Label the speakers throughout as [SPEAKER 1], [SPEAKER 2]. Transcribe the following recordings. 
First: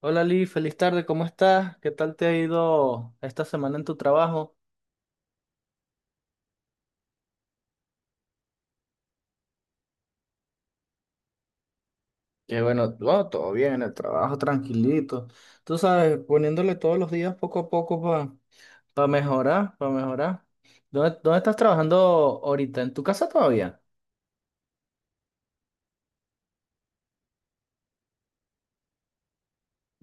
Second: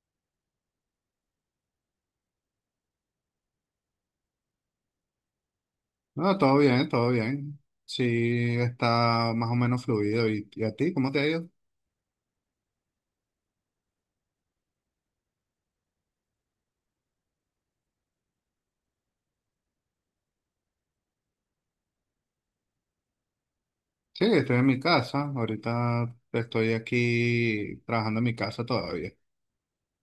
[SPEAKER 1] Hola Lee, feliz tarde, ¿cómo estás? ¿Qué tal te ha ido esta semana en tu trabajo?
[SPEAKER 2] No, todo bien, todo bien. Sí, está más o menos fluido. ¿Y a ti, cómo te ha ido?
[SPEAKER 1] Que bueno, bueno, todo bien, el trabajo tranquilito. Tú sabes, poniéndole todos los días poco a poco para mejorar, para mejorar. ¿Dónde estás trabajando ahorita? ¿En tu casa todavía?
[SPEAKER 2] Sí, estoy en mi casa. Ahorita estoy aquí trabajando en mi casa todavía.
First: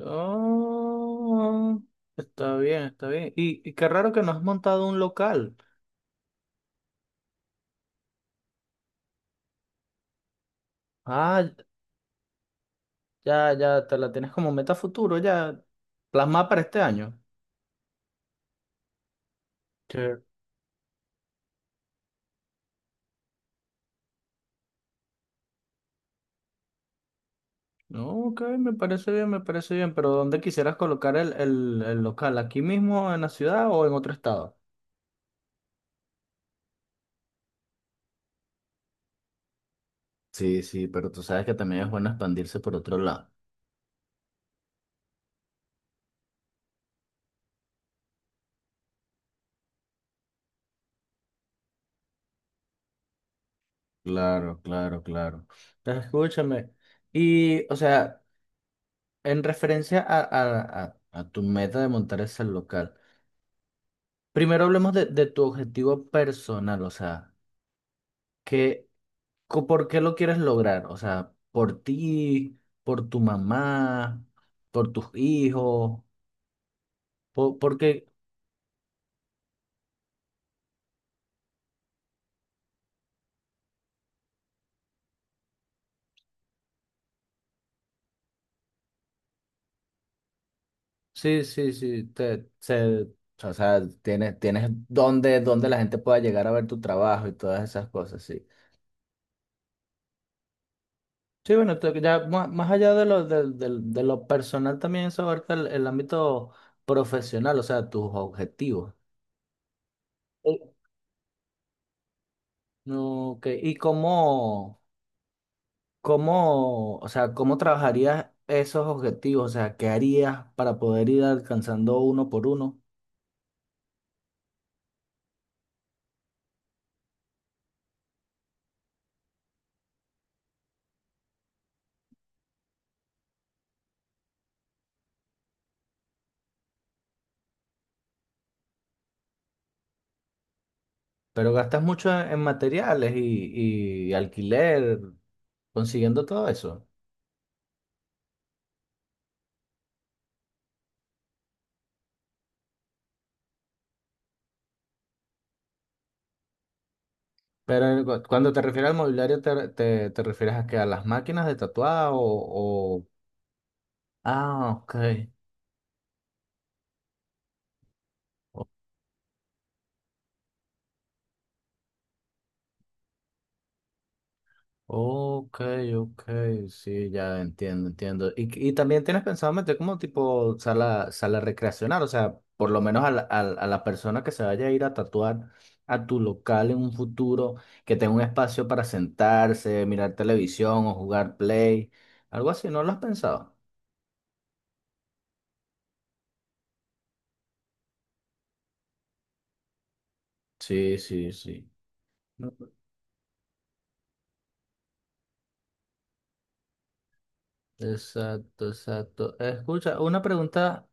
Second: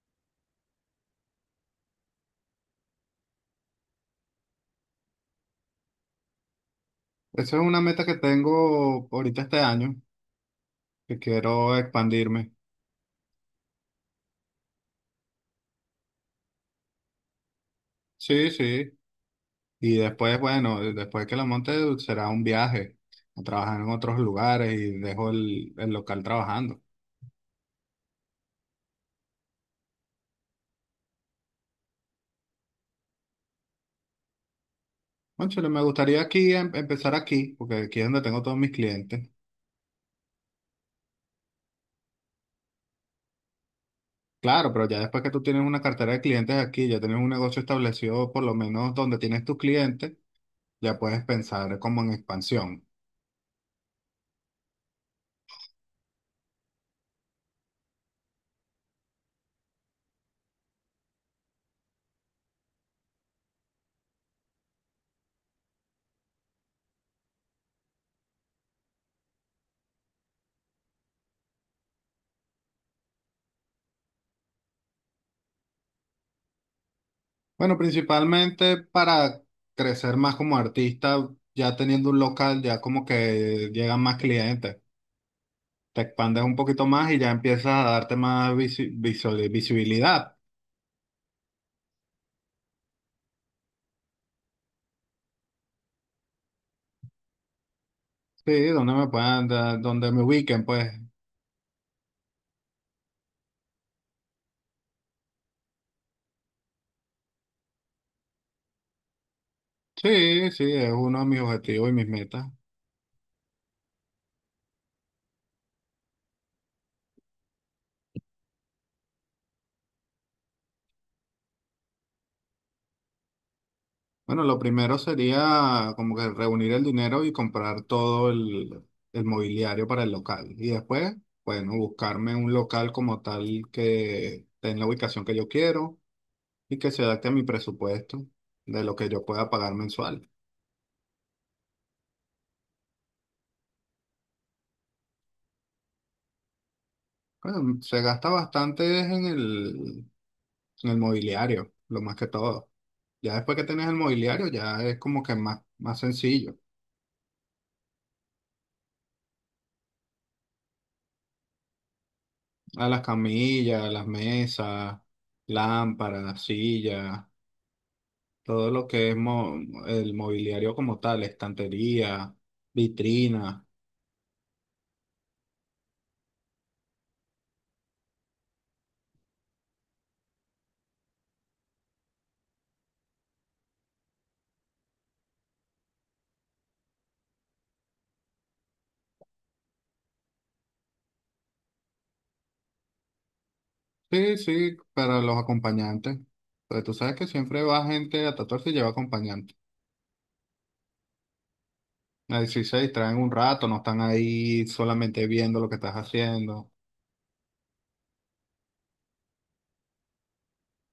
[SPEAKER 1] Oh, está bien, está bien. Y qué raro que no has montado un local.
[SPEAKER 2] Esa es una meta que tengo ahorita este año, que
[SPEAKER 1] Ah,
[SPEAKER 2] quiero expandirme.
[SPEAKER 1] ya, ya, te la tienes como meta futuro, ya plasmada para este año.
[SPEAKER 2] Sí, sí. Y después, bueno, después que la monte será un viaje a trabajar en otros lugares y dejo el local trabajando.
[SPEAKER 1] No, ok, me parece bien, pero ¿dónde quisieras colocar el local? ¿Aquí mismo en la ciudad o en otro estado?
[SPEAKER 2] Cónchale, me gustaría aquí empezar aquí, porque aquí es donde tengo todos mis clientes.
[SPEAKER 1] Sí, sí, pero tú sabes que también es bueno expandirse por otro lado.
[SPEAKER 2] Claro, pero ya después que tú tienes una cartera de clientes aquí, ya tienes un negocio establecido, por lo menos donde tienes tus clientes, ya puedes pensar como en expansión.
[SPEAKER 1] Claro, claro, claro. Entonces, escúchame. Y, o sea, en referencia a, a tu meta de montar ese local, primero hablemos de tu objetivo personal, o sea, ¿qué, por qué lo quieres lograr? O sea, por ti, por tu mamá, por tus hijos,
[SPEAKER 2] Bueno,
[SPEAKER 1] porque
[SPEAKER 2] principalmente para crecer más como artista, ya teniendo un local, ya como que llegan más clientes, te expandes un poquito más y ya empiezas a darte más visibilidad.
[SPEAKER 1] sí, sí, sí, te, se, o sea, tienes, tienes donde, donde la gente pueda llegar a ver tu trabajo y todas esas cosas, sí.
[SPEAKER 2] Sí, donde me puedan dar, donde me ubiquen, pues.
[SPEAKER 1] Sí, bueno, ya más, más allá de lo, de, de lo personal también eso abarca el ámbito profesional, o sea, tus objetivos.
[SPEAKER 2] Sí,
[SPEAKER 1] Sí.
[SPEAKER 2] sí, es uno de mis objetivos y mis metas.
[SPEAKER 1] Ok, ¿y cómo, cómo, o sea, cómo trabajarías esos objetivos? O sea, ¿qué harías para poder ir alcanzando uno por uno?
[SPEAKER 2] Bueno, lo primero sería como que reunir el dinero y comprar todo el mobiliario para el local. Y después, bueno, buscarme un local como tal que tenga la ubicación que yo quiero y que se adapte a mi presupuesto de lo que yo pueda pagar mensual.
[SPEAKER 1] Pero gastas mucho en materiales y alquiler consiguiendo todo eso.
[SPEAKER 2] Bueno, se gasta bastante es en el mobiliario, lo más que todo. Ya después que tenés el mobiliario, ya es como que más, más sencillo.
[SPEAKER 1] Pero cuando te refieres al mobiliario, ¿te refieres a que a las máquinas de tatuar
[SPEAKER 2] A las
[SPEAKER 1] o-
[SPEAKER 2] camillas, las
[SPEAKER 1] ah, ok.
[SPEAKER 2] mesas, lámparas, sillas.
[SPEAKER 1] O-
[SPEAKER 2] Todo lo que es el mobiliario como tal, estantería, vitrina.
[SPEAKER 1] ok, ok, sí, ya entiendo, entiendo. Y también tienes pensado meter como tipo sala, sala recreacional, o sea, por lo menos a la, a, la a la persona que se vaya a ir a tatuar a tu local en un futuro, que tenga un espacio para sentarse, mirar televisión o jugar play, algo así, ¿no lo has pensado?
[SPEAKER 2] Sí, sí, para los acompañantes. Porque tú sabes que siempre va gente a tatuarse y lleva acompañante.
[SPEAKER 1] Sí, sí, sí.
[SPEAKER 2] Así se distraen un rato, no están ahí solamente viendo lo que estás haciendo.
[SPEAKER 1] Exacto, exacto. Escucha, una pregunta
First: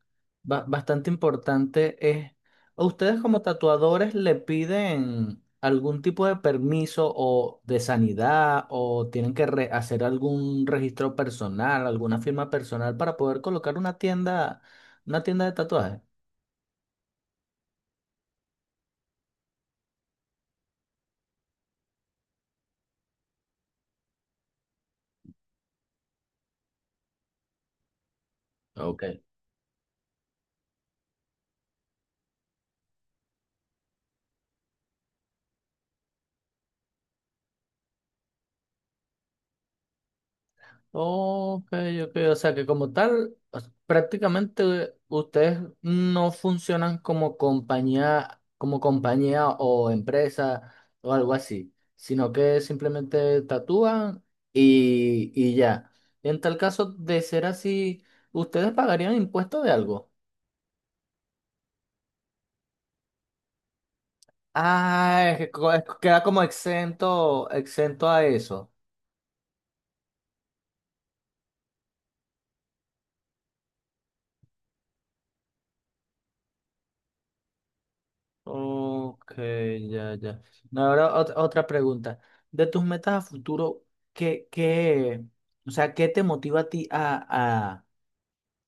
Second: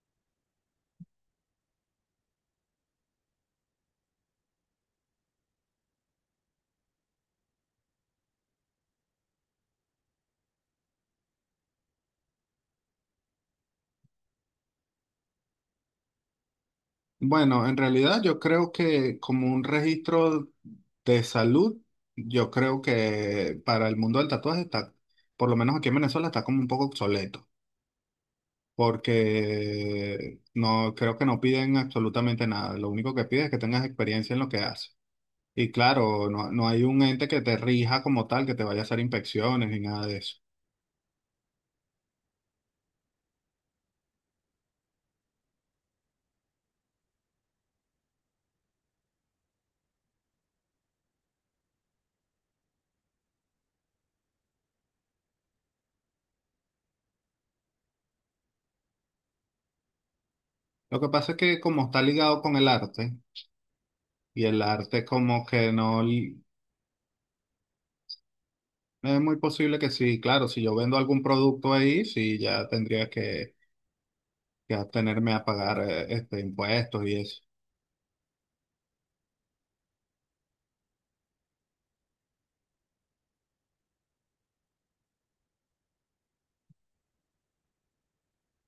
[SPEAKER 1] bastante importante es, ¿a ustedes como tatuadores le piden algún tipo de permiso o de sanidad o tienen que hacer algún registro personal, alguna firma personal para poder colocar una tienda de tatuajes?
[SPEAKER 2] Bueno, en realidad yo creo que como un registro de salud, yo creo que para el mundo del tatuaje está, por lo menos aquí en Venezuela, está como un poco obsoleto. Porque no creo que no piden absolutamente nada. Lo único que piden es que tengas experiencia en lo que haces. Y claro, no, no hay un ente que te rija como tal, que te vaya a hacer inspecciones ni nada de eso.
[SPEAKER 1] Ok, ok, o sea que como tal, o sea, prácticamente ustedes no funcionan como compañía o empresa o algo así, sino que simplemente tatúan y ya. En tal caso de ser así, ¿ustedes pagarían impuestos de algo?
[SPEAKER 2] Lo que pasa es que como está ligado con el arte, y el arte
[SPEAKER 1] Ah, es
[SPEAKER 2] como
[SPEAKER 1] que
[SPEAKER 2] que no...
[SPEAKER 1] queda
[SPEAKER 2] li-
[SPEAKER 1] como exento, exento a eso.
[SPEAKER 2] Es muy posible que sí, claro, si yo vendo algún producto ahí, sí, ya tendría que atenerme a pagar este, impuestos y eso.
[SPEAKER 1] Ok, ya, ya. No, ahora otra pregunta. De tus metas a futuro, ¿qué, qué, o sea, qué te motiva a ti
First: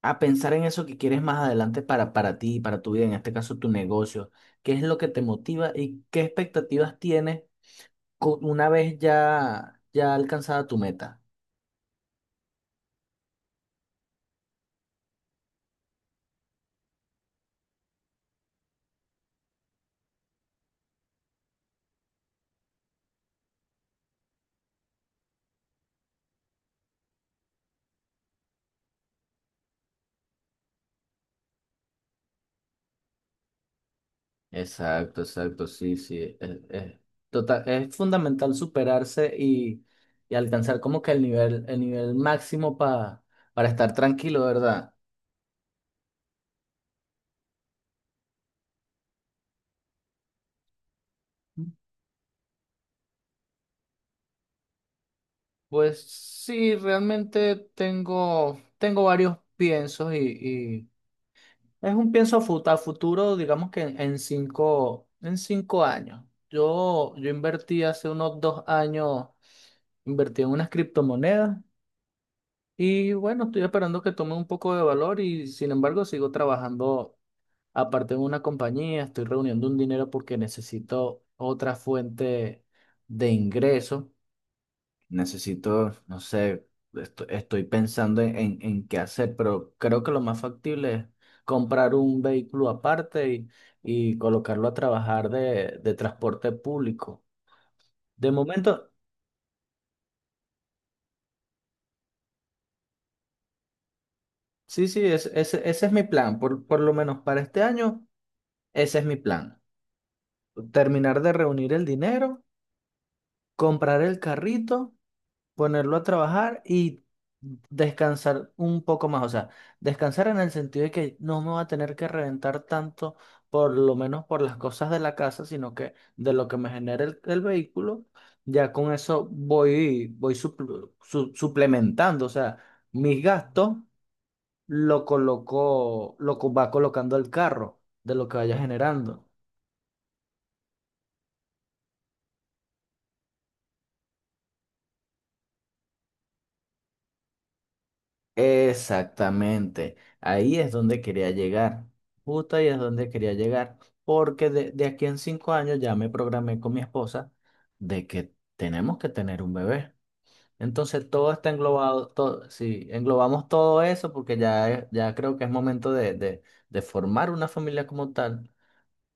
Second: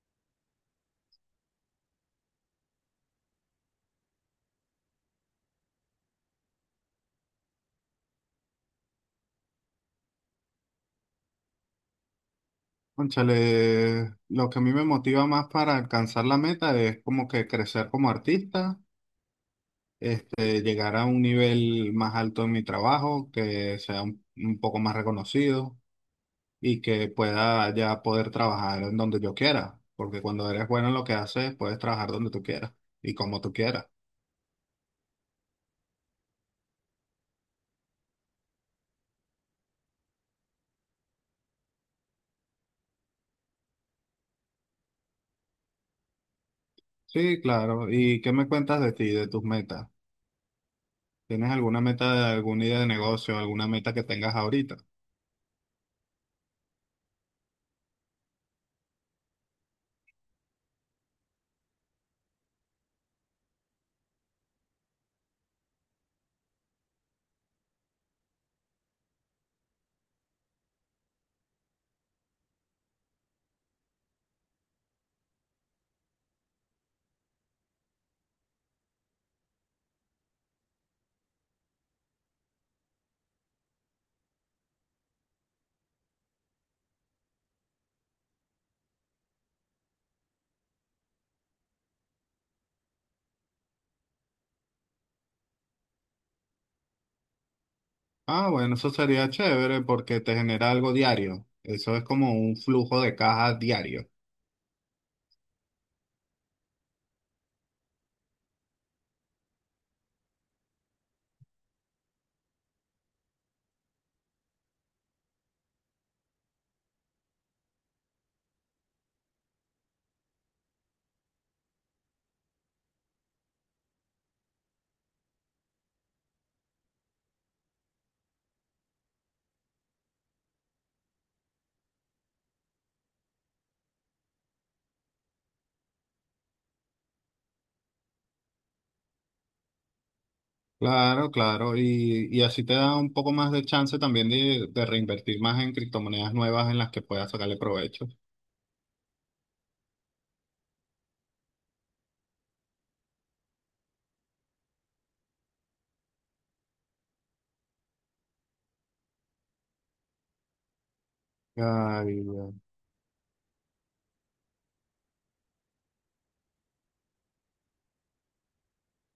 [SPEAKER 1] a pensar en eso que quieres más adelante para ti, para tu vida, en este caso tu negocio? ¿Qué es lo que te motiva y qué expectativas tienes una vez ya, ya alcanzada tu meta?
[SPEAKER 2] Cónchale, lo que a mí me motiva más para alcanzar la meta es como que crecer como artista, este, llegar a un nivel más alto en mi trabajo, que sea un poco más reconocido y que pueda ya poder trabajar en donde yo quiera, porque cuando eres bueno en lo que haces, puedes trabajar donde tú quieras y como tú quieras.
[SPEAKER 1] Exacto, exacto, sí, sí. Es total, es fundamental superarse y alcanzar como que el nivel máximo para estar tranquilo, ¿verdad?
[SPEAKER 2] Sí, claro. ¿Y qué me cuentas de ti, de tus metas? ¿Tienes alguna meta, alguna idea de negocio, alguna meta que tengas ahorita?
[SPEAKER 1] Pues sí, realmente tengo, tengo varios piensos y es un pienso a futuro, digamos que en cinco, en 5 años. Yo invertí hace unos 2 años, invertí en unas criptomonedas. Y bueno, estoy esperando que tome un poco de valor y sin embargo sigo trabajando aparte en una compañía, estoy reuniendo un dinero porque necesito otra fuente de ingreso, necesito, no sé, estoy pensando en qué hacer, pero creo que lo más factible es comprar un vehículo aparte y colocarlo a trabajar de transporte público. De
[SPEAKER 2] Ah, bueno, eso
[SPEAKER 1] momento,
[SPEAKER 2] sería chévere porque te genera algo diario. Eso es como un flujo de caja diario.
[SPEAKER 1] sí, sí, ese ese es mi plan, por lo menos para este año, ese es mi plan. Terminar de reunir el dinero, comprar el carrito, ponerlo a trabajar y descansar un poco más. O sea, descansar en el sentido de que no me va a tener que reventar tanto, por lo menos por las cosas de la casa, sino que de lo que me genere el vehículo, ya con eso voy, voy suplementando. O sea, mis gastos lo coloco, va colocando el carro de lo que vaya generando.
[SPEAKER 2] Claro, claro. Y así te da un poco más de chance también de reinvertir más en criptomonedas nuevas en las que puedas sacarle provecho.
[SPEAKER 1] Exactamente, ahí es donde quería llegar, justo ahí es donde quería llegar, porque de aquí en 5 años ya me programé con mi esposa de que tenemos que tener un bebé. Entonces todo está englobado,
[SPEAKER 2] Ay,
[SPEAKER 1] todo,
[SPEAKER 2] ya.
[SPEAKER 1] sí, englobamos todo eso porque ya, ya creo que es momento de formar una familia como tal.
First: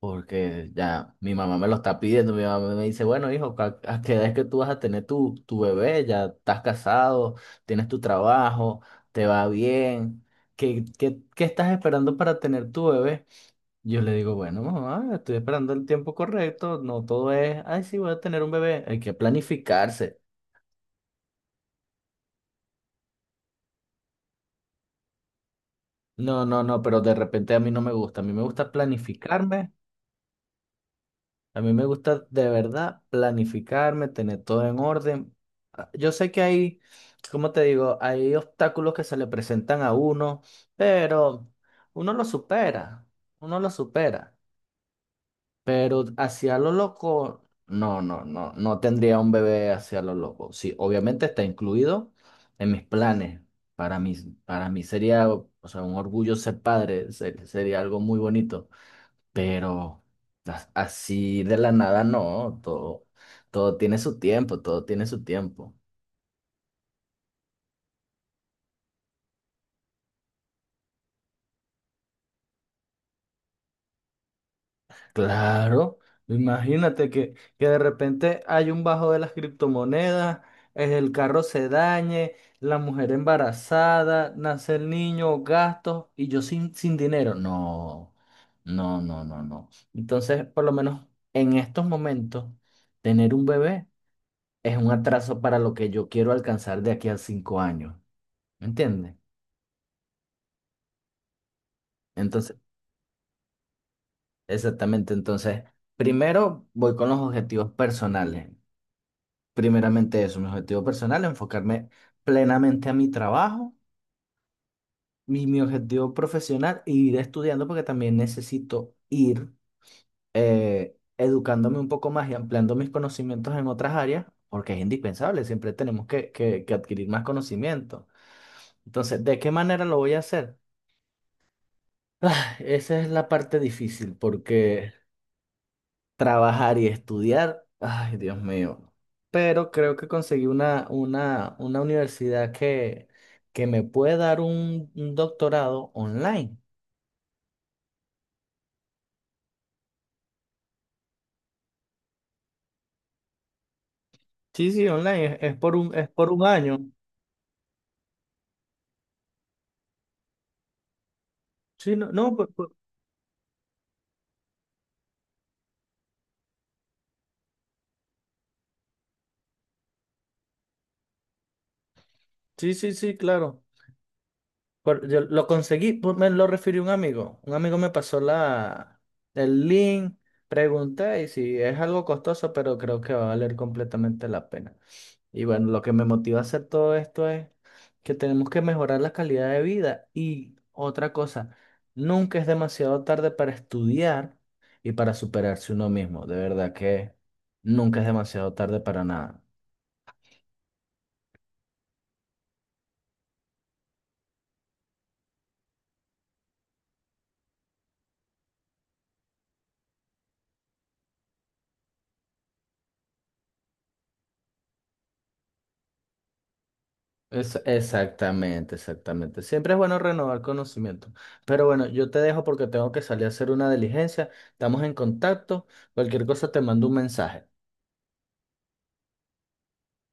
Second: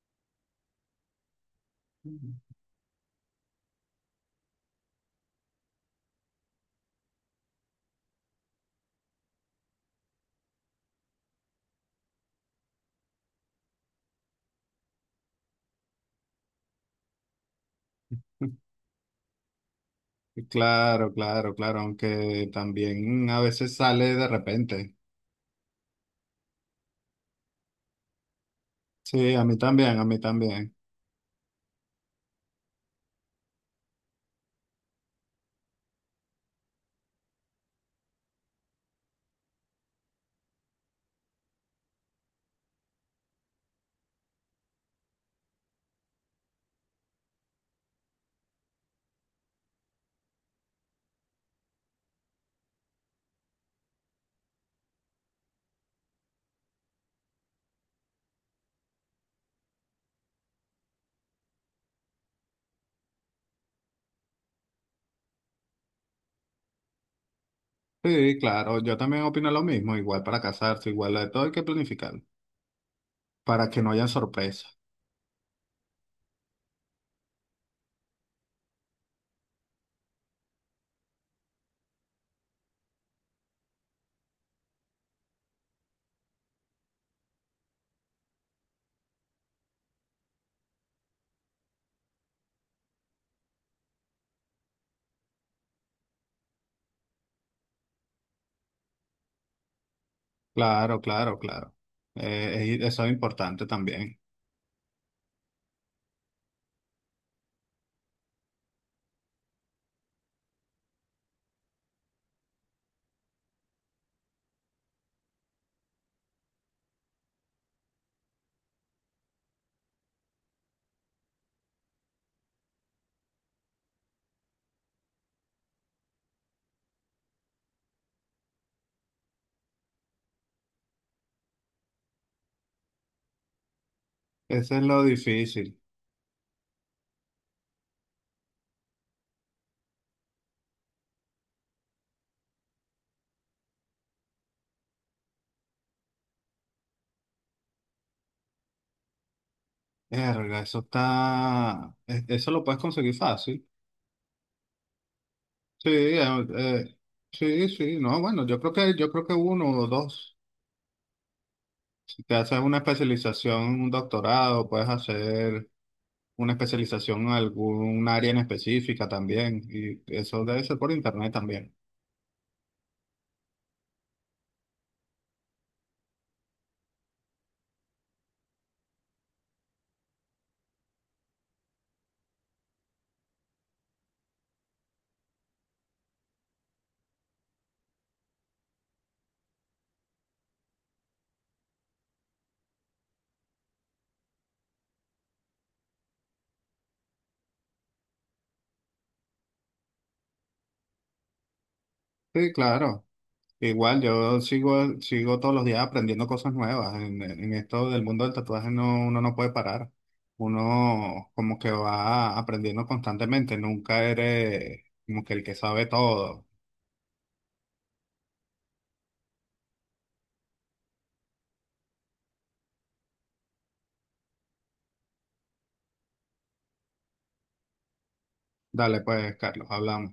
[SPEAKER 1] Porque ya mi mamá me lo está pidiendo, mi mamá me dice, bueno, hijo, a qué edad es que tú vas a tener tu, tu bebé? Ya estás casado, tienes tu trabajo, te va bien. ¿Qué, qué, qué estás esperando para tener tu bebé? Yo le digo, bueno, mamá, estoy esperando el tiempo correcto, no todo es, ay, sí, voy a tener un bebé, hay que planificarse.
[SPEAKER 2] Claro, claro, claro. Aunque también a veces sale de repente.
[SPEAKER 1] No, no, no, pero de repente a mí no me gusta, a mí me gusta
[SPEAKER 2] Sí, a mí
[SPEAKER 1] planificarme.
[SPEAKER 2] también, a mí también.
[SPEAKER 1] A mí me gusta de verdad planificarme, tener todo en orden. Ah, yo sé que hay, como te digo, hay obstáculos que se le presentan a uno, pero uno lo supera, uno lo supera. Pero hacia lo loco, no, no, no, no tendría un bebé hacia lo loco. Sí, obviamente está incluido en mis planes. Para mí, para mí sería, o sea, un orgullo ser padre, sería algo muy bonito, pero así de la nada no, todo, todo tiene su tiempo, todo tiene su tiempo.
[SPEAKER 2] Sí, claro, yo también opino lo mismo. Igual para casarse, igual de todo hay que planificar para que no haya sorpresas.
[SPEAKER 1] Claro, imagínate que de repente hay un bajo de las criptomonedas, el carro se dañe, la mujer embarazada, nace el niño, gastos y yo sin, sin dinero. No, no, no, no, no. Entonces, por lo menos en estos momentos, tener un bebé es un atraso para lo que yo quiero alcanzar de aquí a 5 años. ¿Me entiendes?
[SPEAKER 2] Claro, claro, claro.
[SPEAKER 1] Entonces,
[SPEAKER 2] Eso es importante también.
[SPEAKER 1] exactamente, entonces, primero voy con los objetivos personales. Primeramente eso, mi objetivo personal, enfocarme plenamente a mi trabajo, mi objetivo profesional, e ir estudiando porque también necesito ir educándome un poco más y ampliando mis conocimientos en otras áreas, porque es indispensable, siempre tenemos que adquirir más conocimiento. Entonces, ¿de qué manera lo voy a hacer? Ah, esa es la parte difícil,
[SPEAKER 2] Eso es
[SPEAKER 1] porque
[SPEAKER 2] lo difícil.
[SPEAKER 1] trabajar y estudiar. Ay, Dios mío. Pero creo que conseguí una universidad que me puede dar un doctorado online.
[SPEAKER 2] Verga, eso está. Eso lo puedes conseguir fácil.
[SPEAKER 1] Sí, sí, online.
[SPEAKER 2] Sí,
[SPEAKER 1] Es por un año.
[SPEAKER 2] sí, sí. No, bueno, yo creo que uno o dos.
[SPEAKER 1] Sí, no,
[SPEAKER 2] Si
[SPEAKER 1] no,
[SPEAKER 2] te haces una especialización, un doctorado, puedes hacer una especialización en algún área en específica también. Y eso debe ser por internet también.
[SPEAKER 1] sí, sí, sí, claro. Por- yo lo conseguí, pues, me lo refirió un amigo. Un amigo me pasó la, el link, pregunté y si es algo costoso, pero creo que va a valer completamente la pena. Y bueno, lo que me motiva a hacer todo esto es que tenemos que mejorar la calidad de vida. Y otra cosa, nunca es demasiado tarde para estudiar y para superarse uno mismo. De verdad que nunca es demasiado tarde para nada.
[SPEAKER 2] Sí, claro. Igual, yo sigo, sigo todos los días aprendiendo cosas nuevas. En esto del mundo del tatuaje no, uno no puede parar. Uno como que va aprendiendo constantemente. Nunca eres como que el que sabe todo.
[SPEAKER 1] Exactamente, exactamente. Siempre es bueno renovar conocimiento. Pero bueno, yo te dejo porque tengo que salir a hacer una diligencia. Estamos en contacto. Cualquier cosa te mando un mensaje.
[SPEAKER 2] Dale pues, Carlos, hablamos.